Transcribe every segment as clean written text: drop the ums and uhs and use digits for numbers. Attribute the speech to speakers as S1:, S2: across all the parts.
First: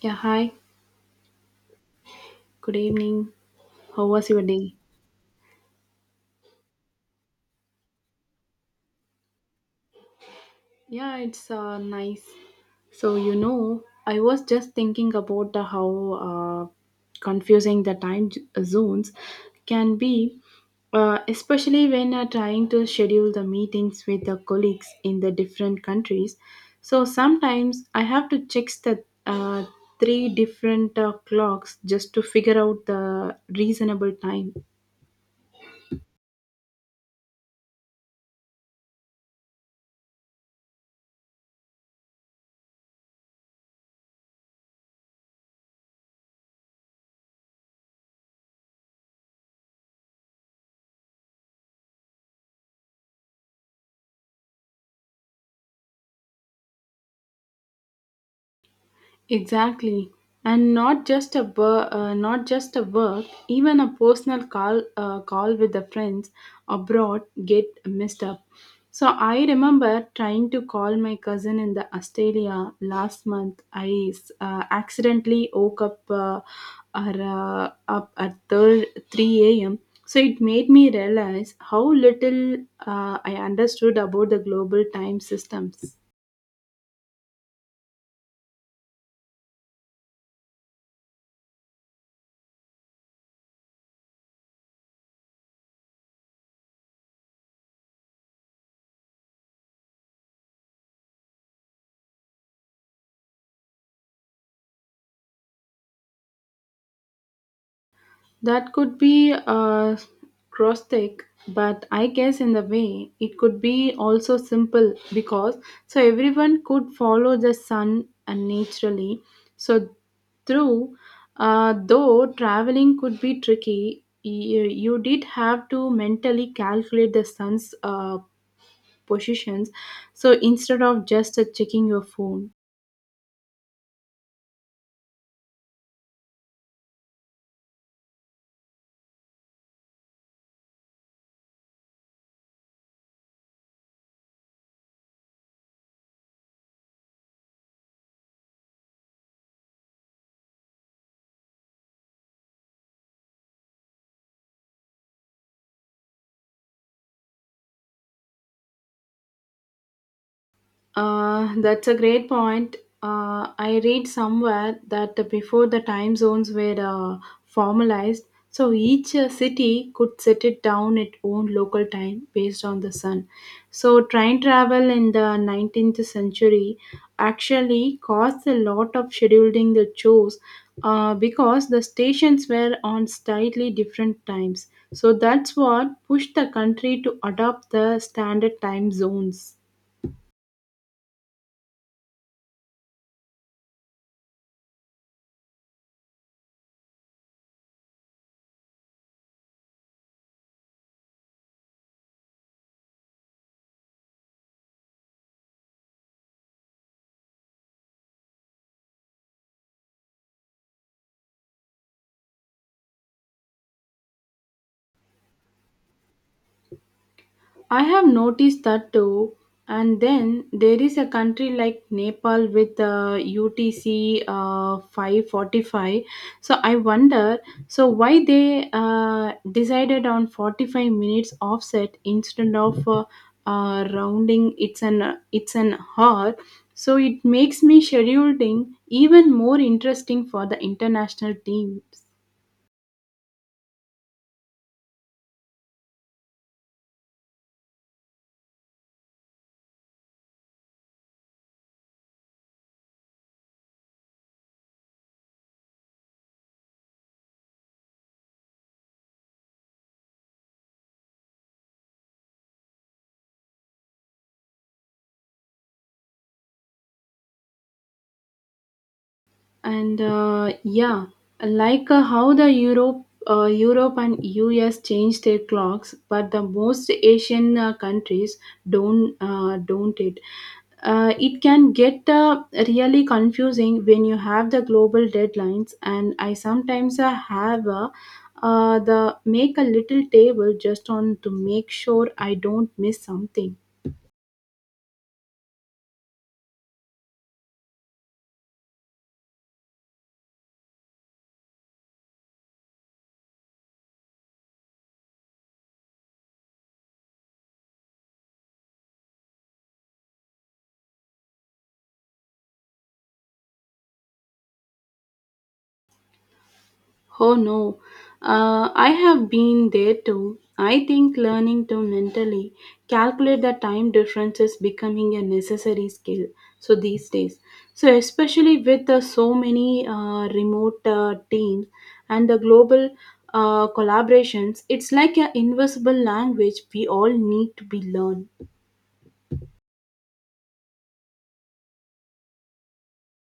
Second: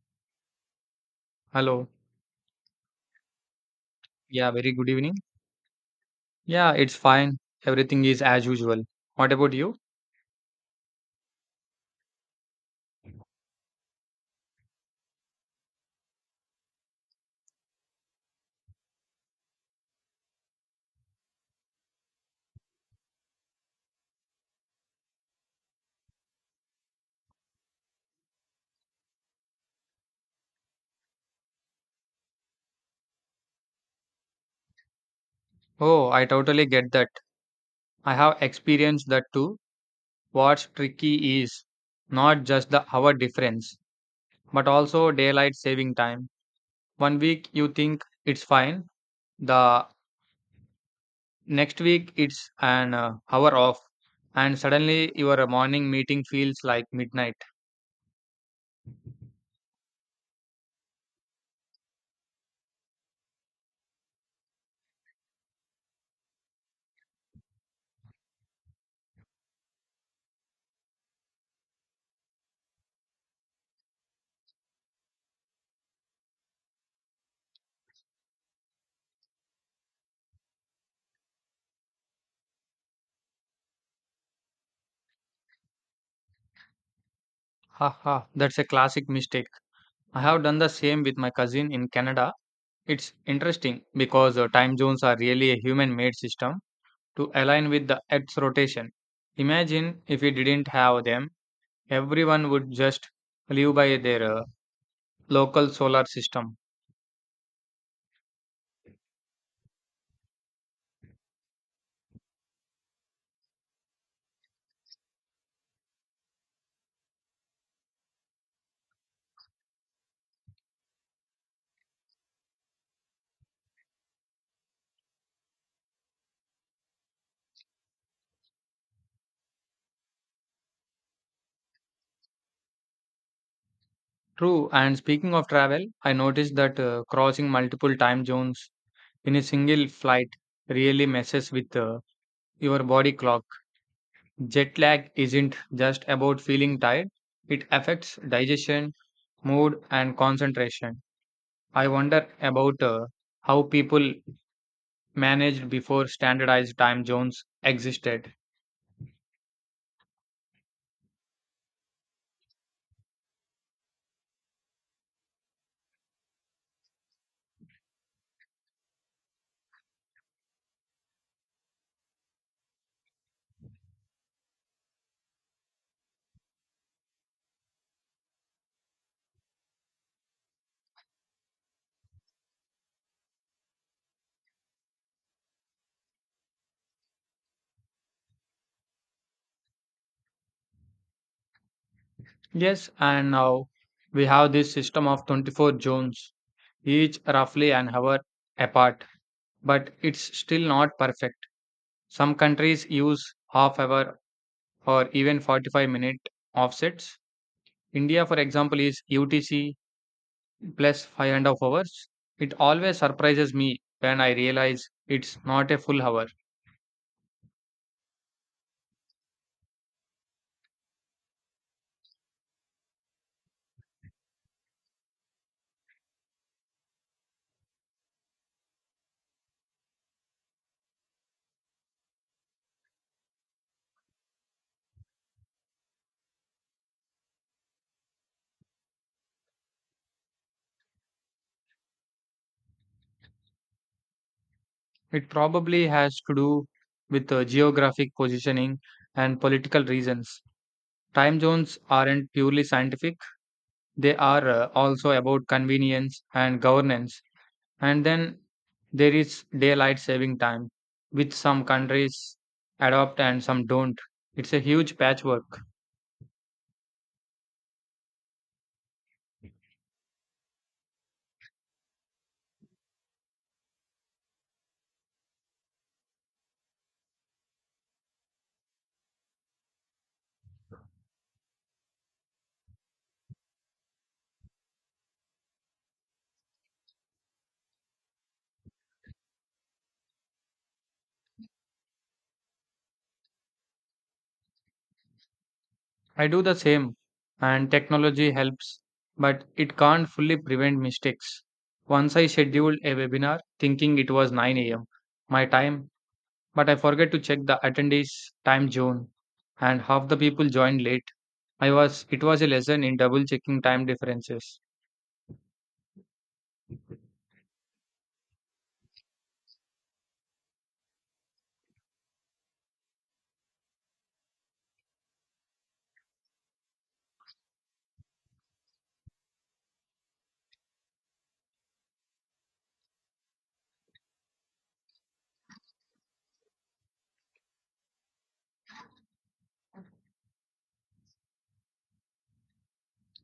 S1: Yeah, hi.
S2: Hello.
S1: Good evening. How was your
S2: Yeah, very
S1: day?
S2: good evening. Yeah, it's fine. Everything is as usual. What about you?
S1: Yeah, it's nice. So, you know, I was just thinking about the how uh, confusing the time zones can be, especially when trying to schedule the meetings with the colleagues in the different countries. So, sometimes I have to check the three different clocks just to figure out the reasonable time.
S2: Oh, I totally get that. I have experienced that too. What's tricky is not just the hour difference, but also daylight saving time. One week you think it's fine, the next week it's an hour off, and suddenly your morning meeting feels like midnight.
S1: Exactly, and not just a not just a work, even a personal call with the friends abroad get messed up. So I remember trying to call my cousin in the Australia last month. I accidentally woke up up at third 3 a.m. So it made me realize how little I understood about the global time systems.
S2: Haha, that's a classic mistake. I have done the same with my cousin in Canada. It's interesting because time zones are really a human made system to align with the Earth's rotation. Imagine if we didn't have them, everyone would just live by their local solar system.
S1: That could be grotesque, but I guess in the way it could be also simple because so everyone could follow the sun and naturally. So through, though traveling could be tricky, you did have to mentally calculate the sun's positions. So instead of just checking your phone.
S2: True, and speaking of travel, I noticed that crossing multiple time zones in a single flight really messes with your body clock. Jet lag isn't just about feeling tired, it affects digestion, mood, and concentration. I wonder about how people managed before standardized time zones existed.
S1: That's a great point. I read somewhere that before the time zones were formalized, so each city could set it down its own local time based on the sun. So train travel in the 19th century actually caused a lot of scheduling the chores because the stations were on slightly different times. So that's what pushed the country to adopt the standard time zones.
S2: Yes, and now we have this system of 24 zones, each roughly an hour apart, but it's still not perfect. Some countries use half hour or even 45-minute offsets. India, for example, is UTC plus 5 and a half hours. It always surprises me when I realize it's not a full hour.
S1: I have noticed that too. And then there is a country like Nepal with UTC 545. So I wonder, so why they decided on 45 minutes offset instead of rounding? It's an hour. So it makes me scheduling even more interesting for the international teams.
S2: It probably has to do with geographic positioning and political reasons. Time zones aren't purely scientific, they are also about convenience and governance. And then there is daylight saving time, which some countries adopt and some don't. It's a huge patchwork.
S1: And yeah, like how the Europe and US change their clocks, but the most Asian countries don't. It can get really confusing when you have the global deadlines, and I sometimes have the make a little table just on to make sure I don't miss something.
S2: I do the same, and technology helps, but it can't fully prevent mistakes. Once I scheduled a webinar thinking it was 9 a.m. my time, but I forget to check the attendees time zone and half the people joined late. I was it was a lesson in double checking time differences.
S1: Oh no, I have been there too. I think learning to mentally calculate the time difference is becoming a necessary skill. So these days, so especially with so many remote teams and the global collaborations, it's like an invisible language we all need to be learned.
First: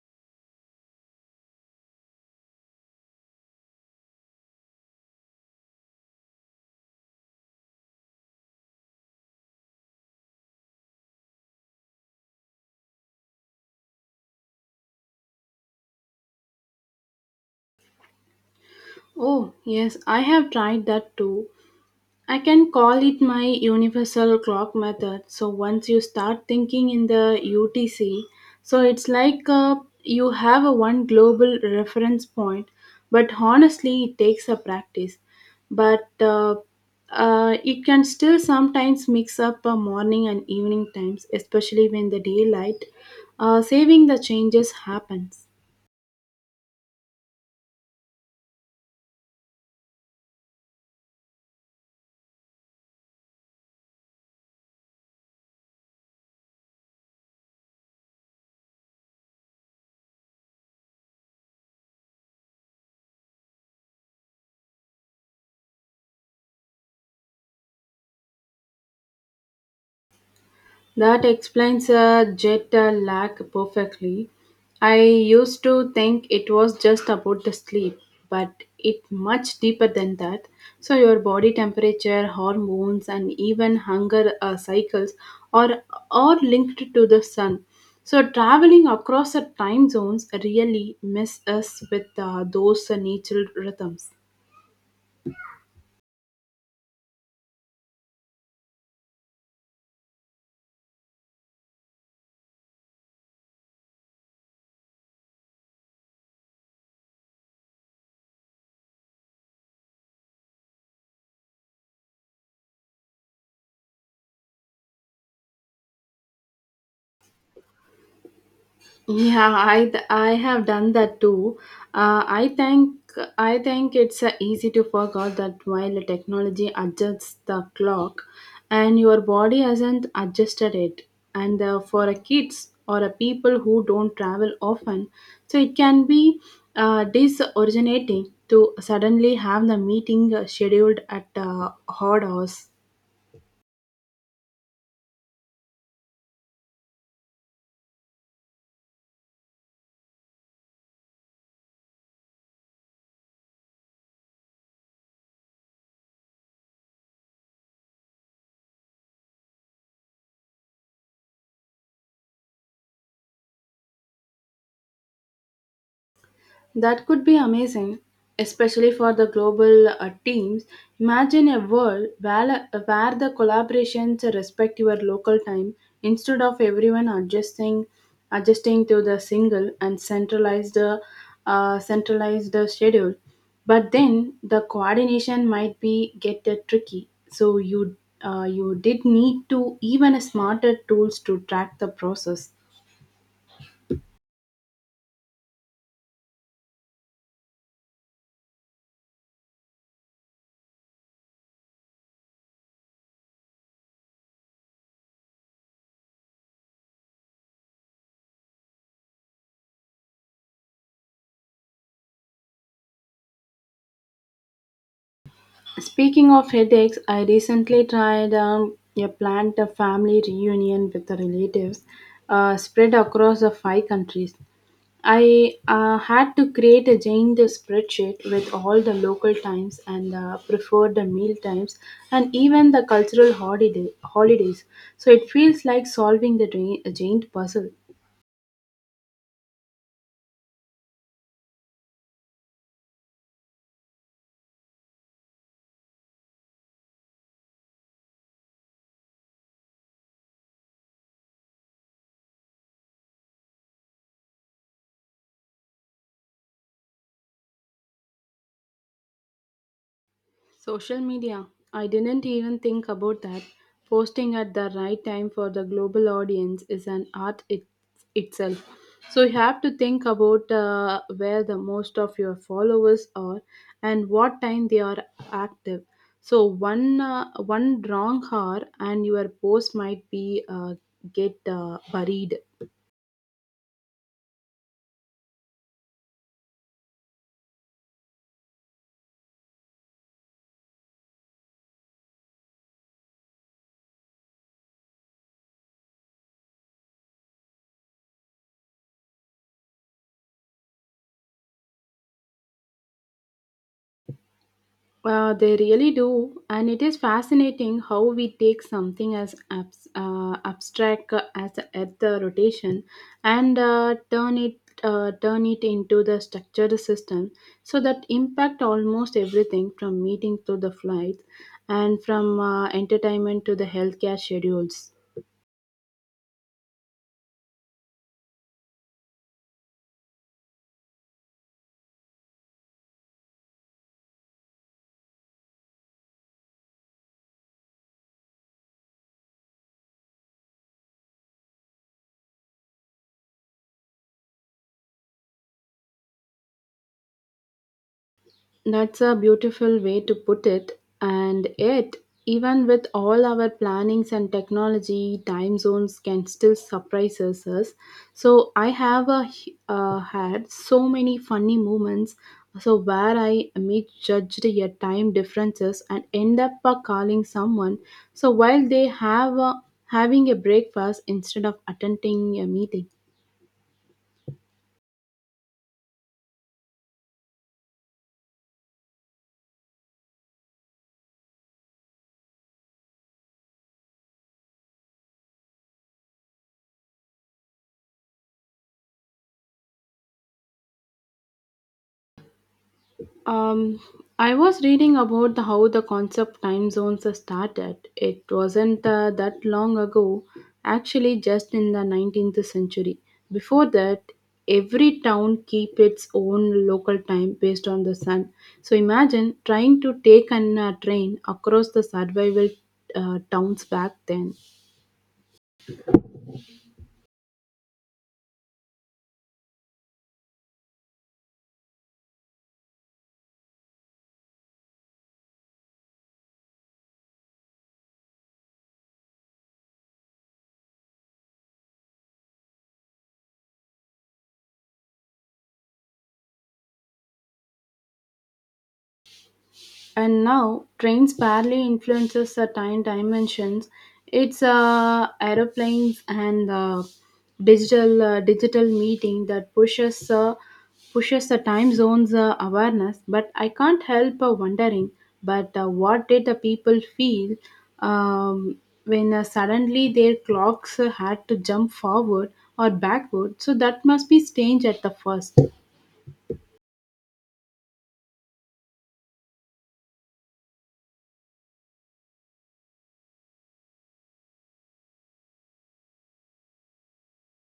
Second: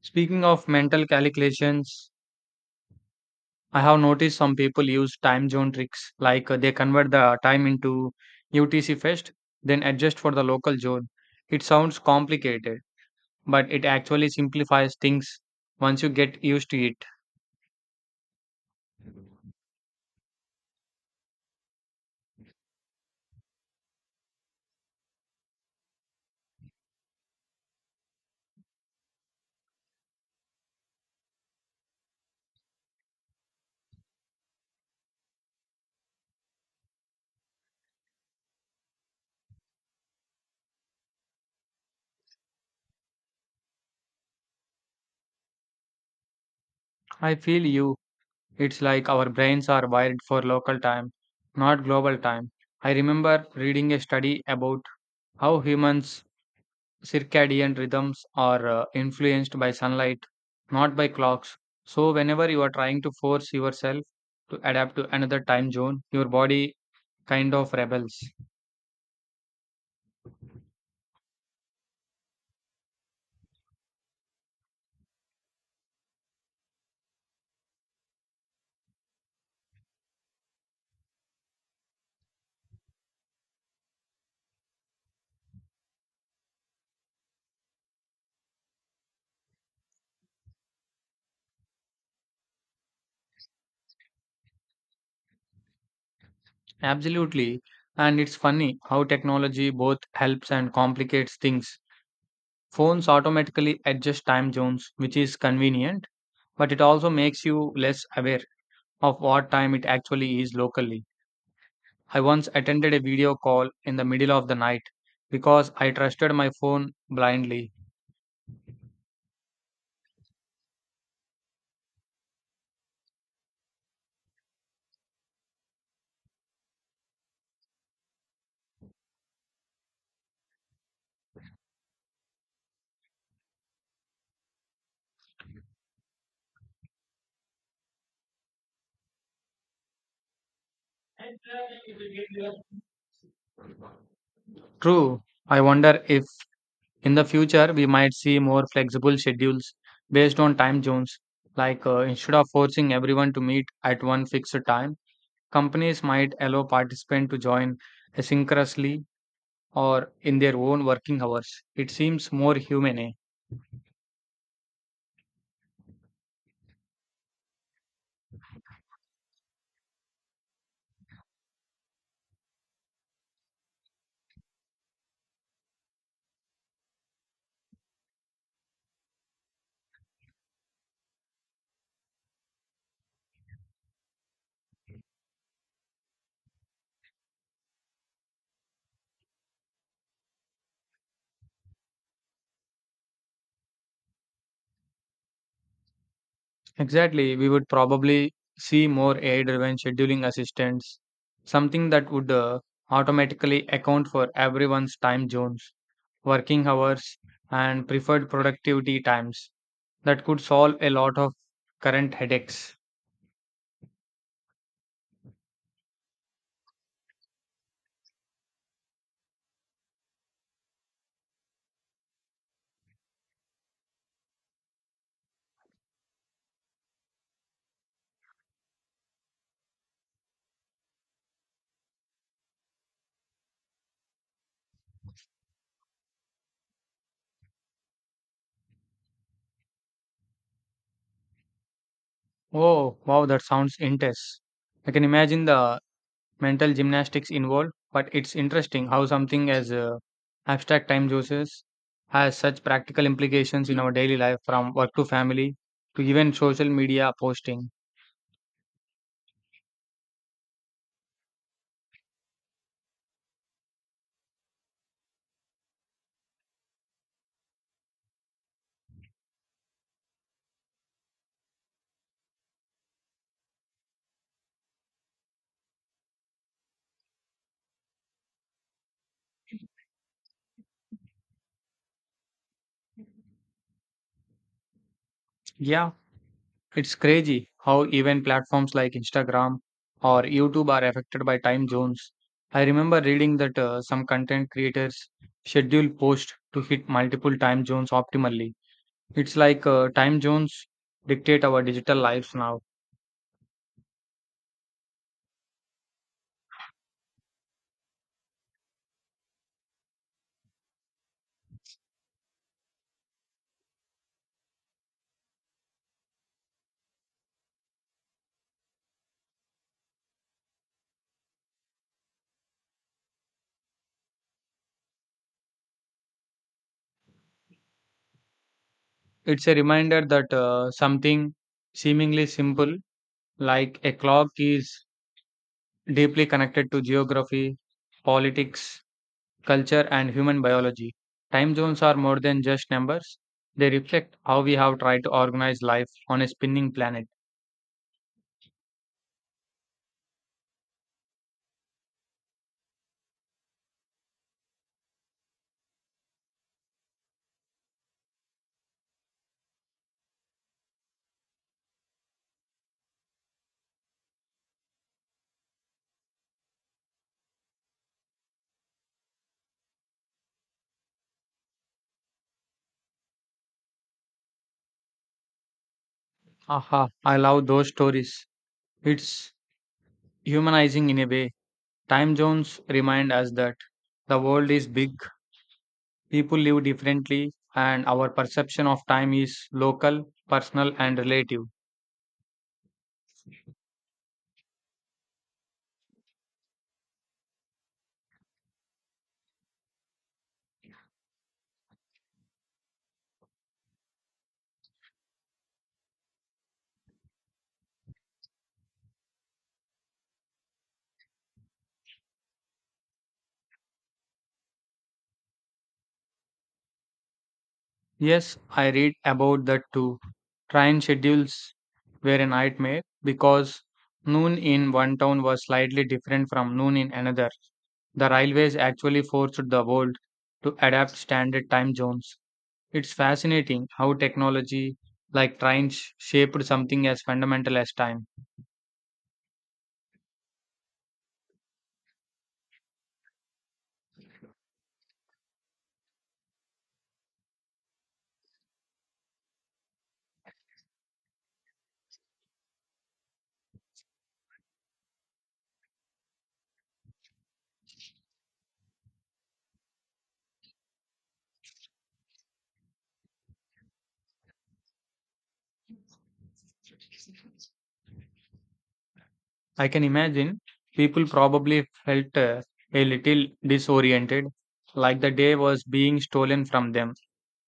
S2: Speaking of mental calculations, I have noticed some people use time zone tricks like they convert the time into UTC first, then adjust for the local zone. It sounds complicated, but it actually simplifies things once you get used to it.
S1: Oh, yes, I have tried that too. I can call it my universal clock method. So once you start thinking in the UTC, so it's like you have a one global reference point, but honestly, it takes a practice. But it can still sometimes mix up morning and evening times, especially when the daylight saving the changes happens.
S2: I feel you. It's like our brains are wired for local time, not global time. I remember reading a study about how humans' circadian rhythms are influenced by sunlight, not by clocks. So, whenever you are trying to force yourself to adapt to another time zone, your body kind of rebels.
S1: That explains jet lag perfectly. I used to think it was just about the sleep, but it much deeper than that. So your body temperature, hormones, and even hunger cycles are are linked to the sun. So traveling across the time zones really mess us with those natural rhythms.
S2: Absolutely. And it's funny how technology both helps and complicates things. Phones automatically adjust time zones, which is convenient, but it also makes you less aware of what time it actually is locally. I once attended a video call in the middle of the night because I trusted my phone blindly.
S1: Yeah, I have done that too. Uh, I think I think it's easy to forget that while the technology adjusts the clock, and your body hasn't adjusted it. And for a kids or a people who don't travel often, so it can be disoriginating to suddenly have the meeting scheduled at odd hours.
S2: True, I wonder if in the future we might see more flexible schedules based on time zones. Like instead of forcing everyone to meet at one fixed time, companies might allow participants to join asynchronously or in their own working hours. It seems more humane, eh?
S1: That could be amazing, especially for the global teams. Imagine a world where the collaborations respect your local time instead of everyone adjusting to the single and centralized schedule. But then the coordination might be get tricky. So you did need to even smarter tools to track the process.
S2: Exactly, we would probably see more AI-driven scheduling assistants, something that would automatically account for everyone's time zones, working hours, and preferred productivity times. That could solve a lot of current headaches.
S1: Speaking of headaches, I recently tried a planned family reunion with the relatives spread across the five countries. I had to create a giant spreadsheet with all the local times and preferred meal times and even the cultural holidays. So it feels like solving the a giant puzzle.
S2: Oh, wow, that sounds intense. I can imagine the mental gymnastics involved, but it's interesting how something as abstract time juices has such practical implications in our daily life, from work to family to even social media posting.
S1: Social media. I didn't even think about that. Posting at the right time for the global audience is an art itself. So you have to think about where the most of your followers are and what time they are active. So one wrong hour and your post might be get buried.
S2: Yeah, it's crazy how even platforms like Instagram or YouTube are affected by time zones. I remember reading that some content creators schedule posts to hit multiple time zones optimally. It's like time zones dictate our digital lives now.
S1: They really do, and it is fascinating how we take something as abstract as the Earth rotation and turn it into the structured system, so that impact almost everything from meeting to the flight, and from entertainment to the healthcare schedules.
S2: It's a reminder that something seemingly simple like a clock is deeply connected to geography, politics, culture, and human biology. Time zones are more than just numbers, they reflect how we have tried to organize life on a spinning planet.
S1: That's a beautiful way to put it. And yet, even with all our plannings and technology, time zones can still surprise us. So, I had so many funny moments. So, where I misjudged your time differences and end up calling someone. So, while they have having a breakfast instead of attending a meeting.
S2: Aha, I love those stories. It's humanizing in a way. Time zones remind us that the world is big, people live differently, and our perception of time is local, personal, and relative.
S1: Um, I was reading about the, how the concept time zones started. It wasn't that long ago, actually, just in the 19th century. Before that, every town keep its own local time based on the sun. So imagine trying to take an train across the survival towns back then.
S2: Yes, I read about that too. Train schedules were a nightmare because noon in one town was slightly different from noon in another. The railways actually forced the world to adapt standard time zones. It's fascinating how technology like trains shaped something as fundamental as time.
S1: And now trains barely influences the time dimensions. It's aeroplanes and digital meeting that pushes the time zones awareness. But I can't help wondering but what did the people feel, um, when suddenly their clocks had to jump forward or backward. So that must be strange at the first.
S2: I can imagine people probably felt a little disoriented, like the day was being stolen from them.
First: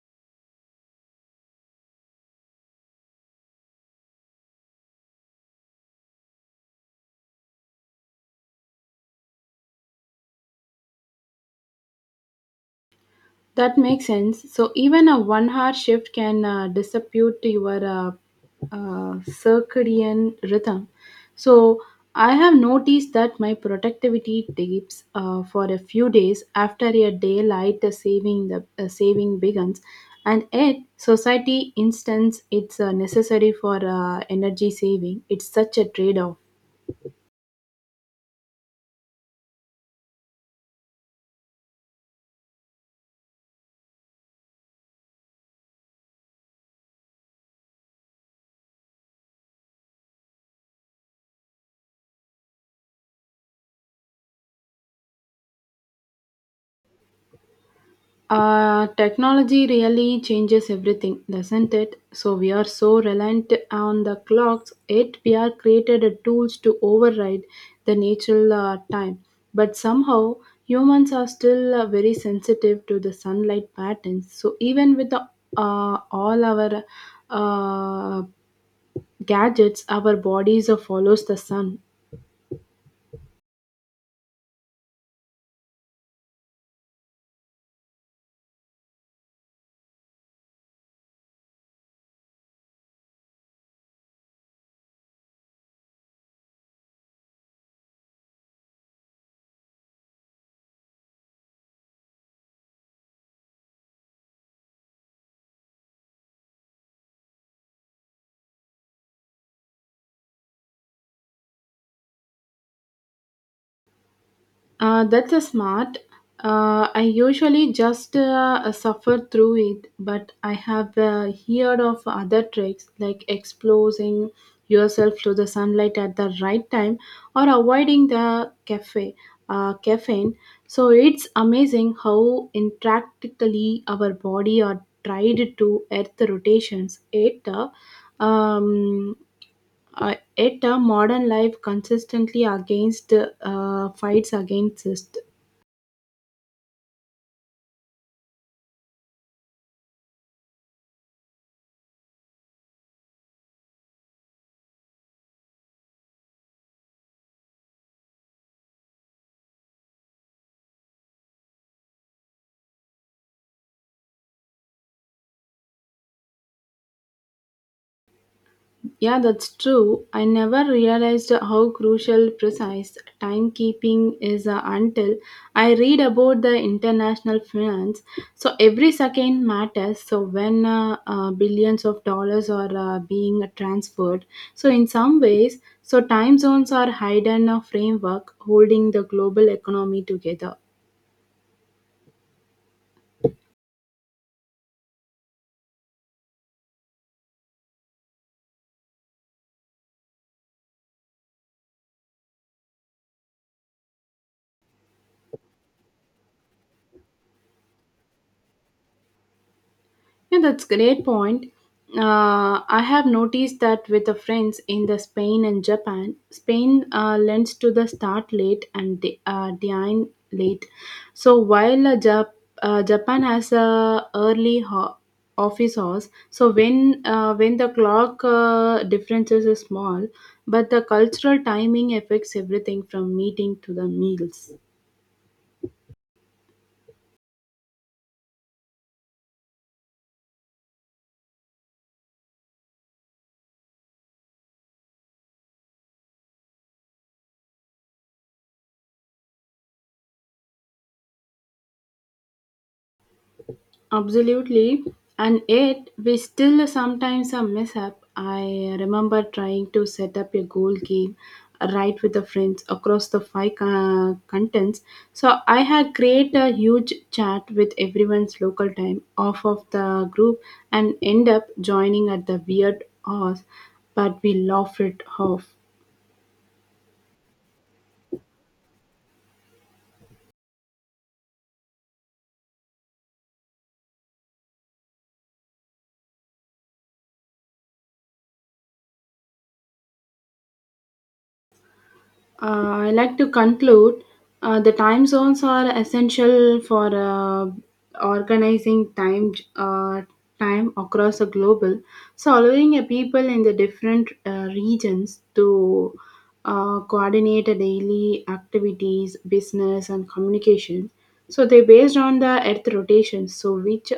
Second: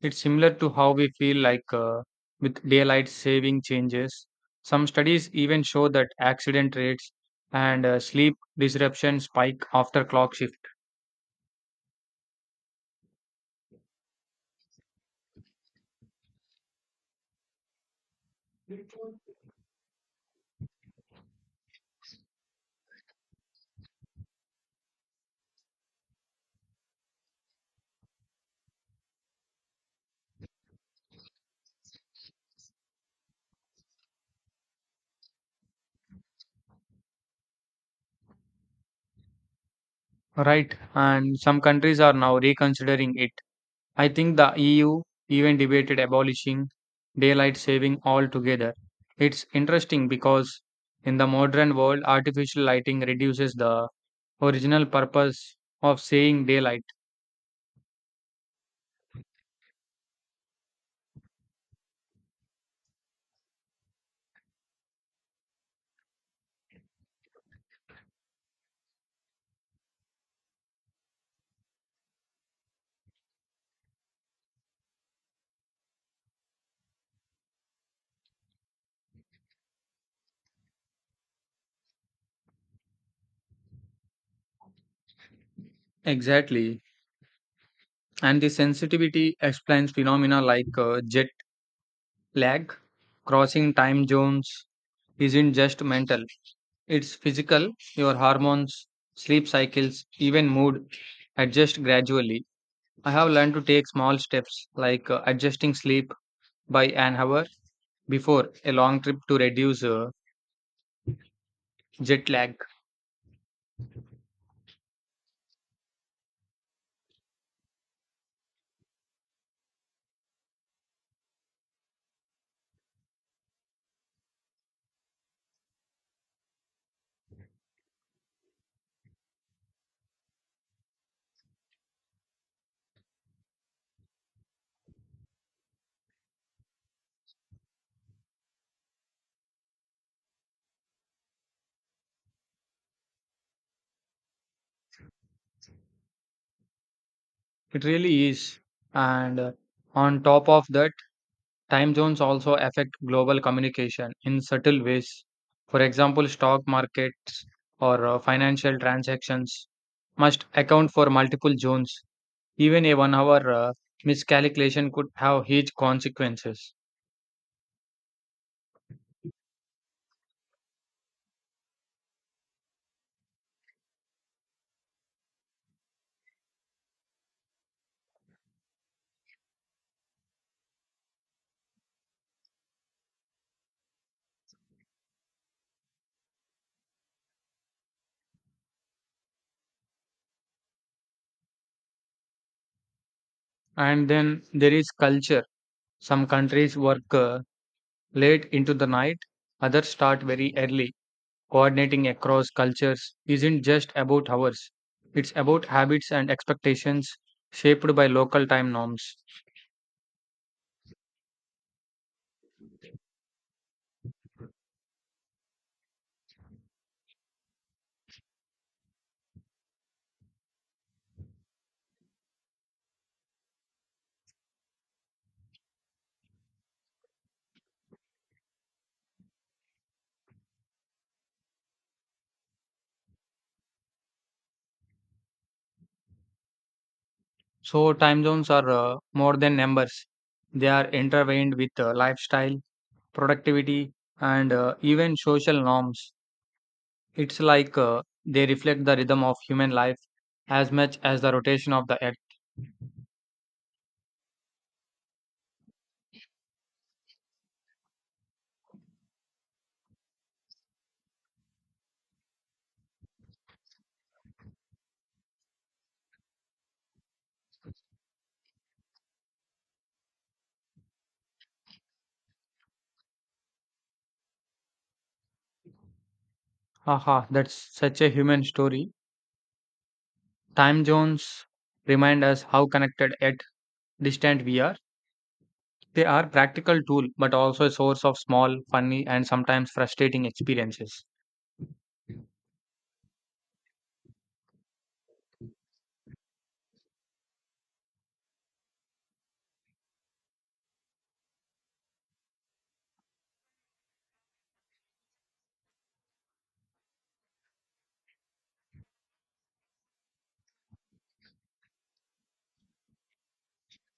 S2: It's similar to how we feel like with daylight saving changes. Some studies even show that accident rates and sleep disruption spike after clock shift.
S1: That makes sense. So even a one-hour shift can disrupt your uh, uh, circadian rhythm. So I have noticed that my productivity dips for a few days after a daylight saving begins, and yet society instance it's necessary for energy saving. It's such a trade-off.
S2: Right, and some countries are now reconsidering it. I think the EU even debated abolishing daylight saving altogether. It's interesting because in the modern world, artificial lighting reduces the original purpose of saying daylight.
S1: Technology really changes everything, doesn't it? So we are so reliant on the clocks, yet we are created a tools to override the natural time. But somehow humans are still very sensitive to the sunlight patterns. So even with the all our uh, gadgets, our bodies follows the sun.
S2: Exactly. And the sensitivity explains phenomena like jet lag. Crossing time zones isn't just mental, it's physical. Your hormones, sleep cycles, even mood adjust gradually. I have learned to take small steps like adjusting sleep by an hour before a long trip to reduce jet lag.
S1: That's a smart. I usually just suffer through it, but I have heard of other tricks like exposing yourself to the sunlight at the right time or avoiding the cafe caffeine. So it's amazing how impractically our body are tried to earth rotations. Um, Modern life consistently against fights against this.
S2: It really is. And on top of that, time zones also affect global communication in subtle ways. For example, stock markets or financial transactions must account for multiple zones. Even a 1 hour miscalculation could have huge consequences.
S1: Yeah, that's true. I never realized how crucial precise timekeeping is until I read about the international finance. So every second matters. So when billions of dollars are being transferred, so in some ways, so time zones are hidden a framework holding the global economy together.
S2: And then there is culture. Some countries work late into the night, others start very early. Coordinating across cultures isn't just about hours, it's about habits and expectations shaped by local time norms.
S1: Yeah, that's great point. I have noticed that with the friends in the Spain and Japan. Spain lends to the start late and dine late. So while Japan has a early office hours, so when the clock differences is small, but the cultural timing affects everything from meeting to the meals.
S2: So time zones are more than numbers. They are intertwined with lifestyle, productivity, and even social norms. It's like they reflect the rhythm of human life as much as the rotation of the earth.
S1: Absolutely. And yet, we still sometimes a mess up. I remember trying to set up a goal game right with the friends across the five continents. So I had create a huge chat with everyone's local time off of the group and end up joining at the weird hours, but we laughed it off.
S2: Aha, that's such a human story. Time zones remind us how connected yet distant we are. They are practical tool, but also a source of small, funny, and sometimes frustrating experiences.
S1: I like to conclude the time zones are essential for organizing time across the global, so allowing a people in the different regions to coordinate a daily activities, business, and communication. So they're based on the Earth rotation, so which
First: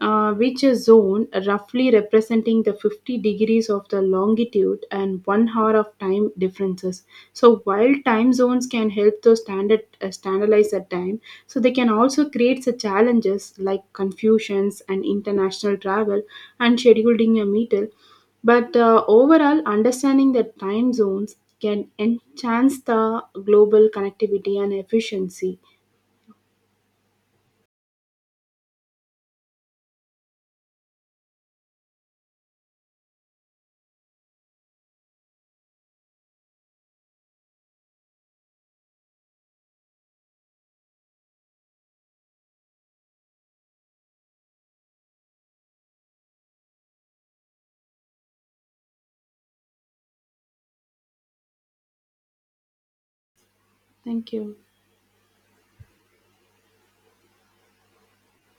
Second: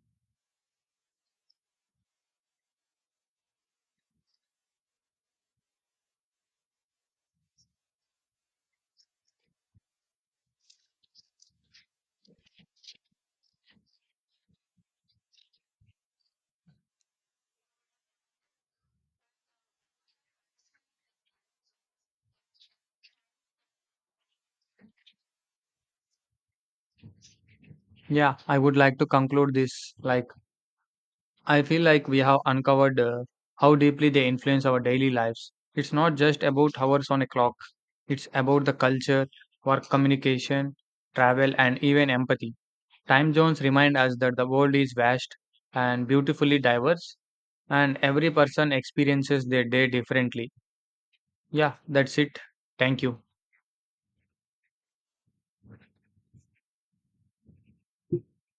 S1: uh, which is zone roughly representing the 50 degrees of the longitude and 1 hour of time differences. So while time zones can help to standardize a time, so they can also create such challenges like confusions and international travel and scheduling a meeting. But overall, understanding the time zones can enhance the global connectivity and efficiency.
S2: Yeah, I would like to conclude this like. I feel like we have uncovered how deeply they influence our daily lives. It's not just about hours on a clock, it's about the culture, work communication, travel, and even empathy. Time zones remind us that the world is vast and beautifully diverse, and every person experiences their day differently. Yeah, that's it. Thank you.
S1: Thank you.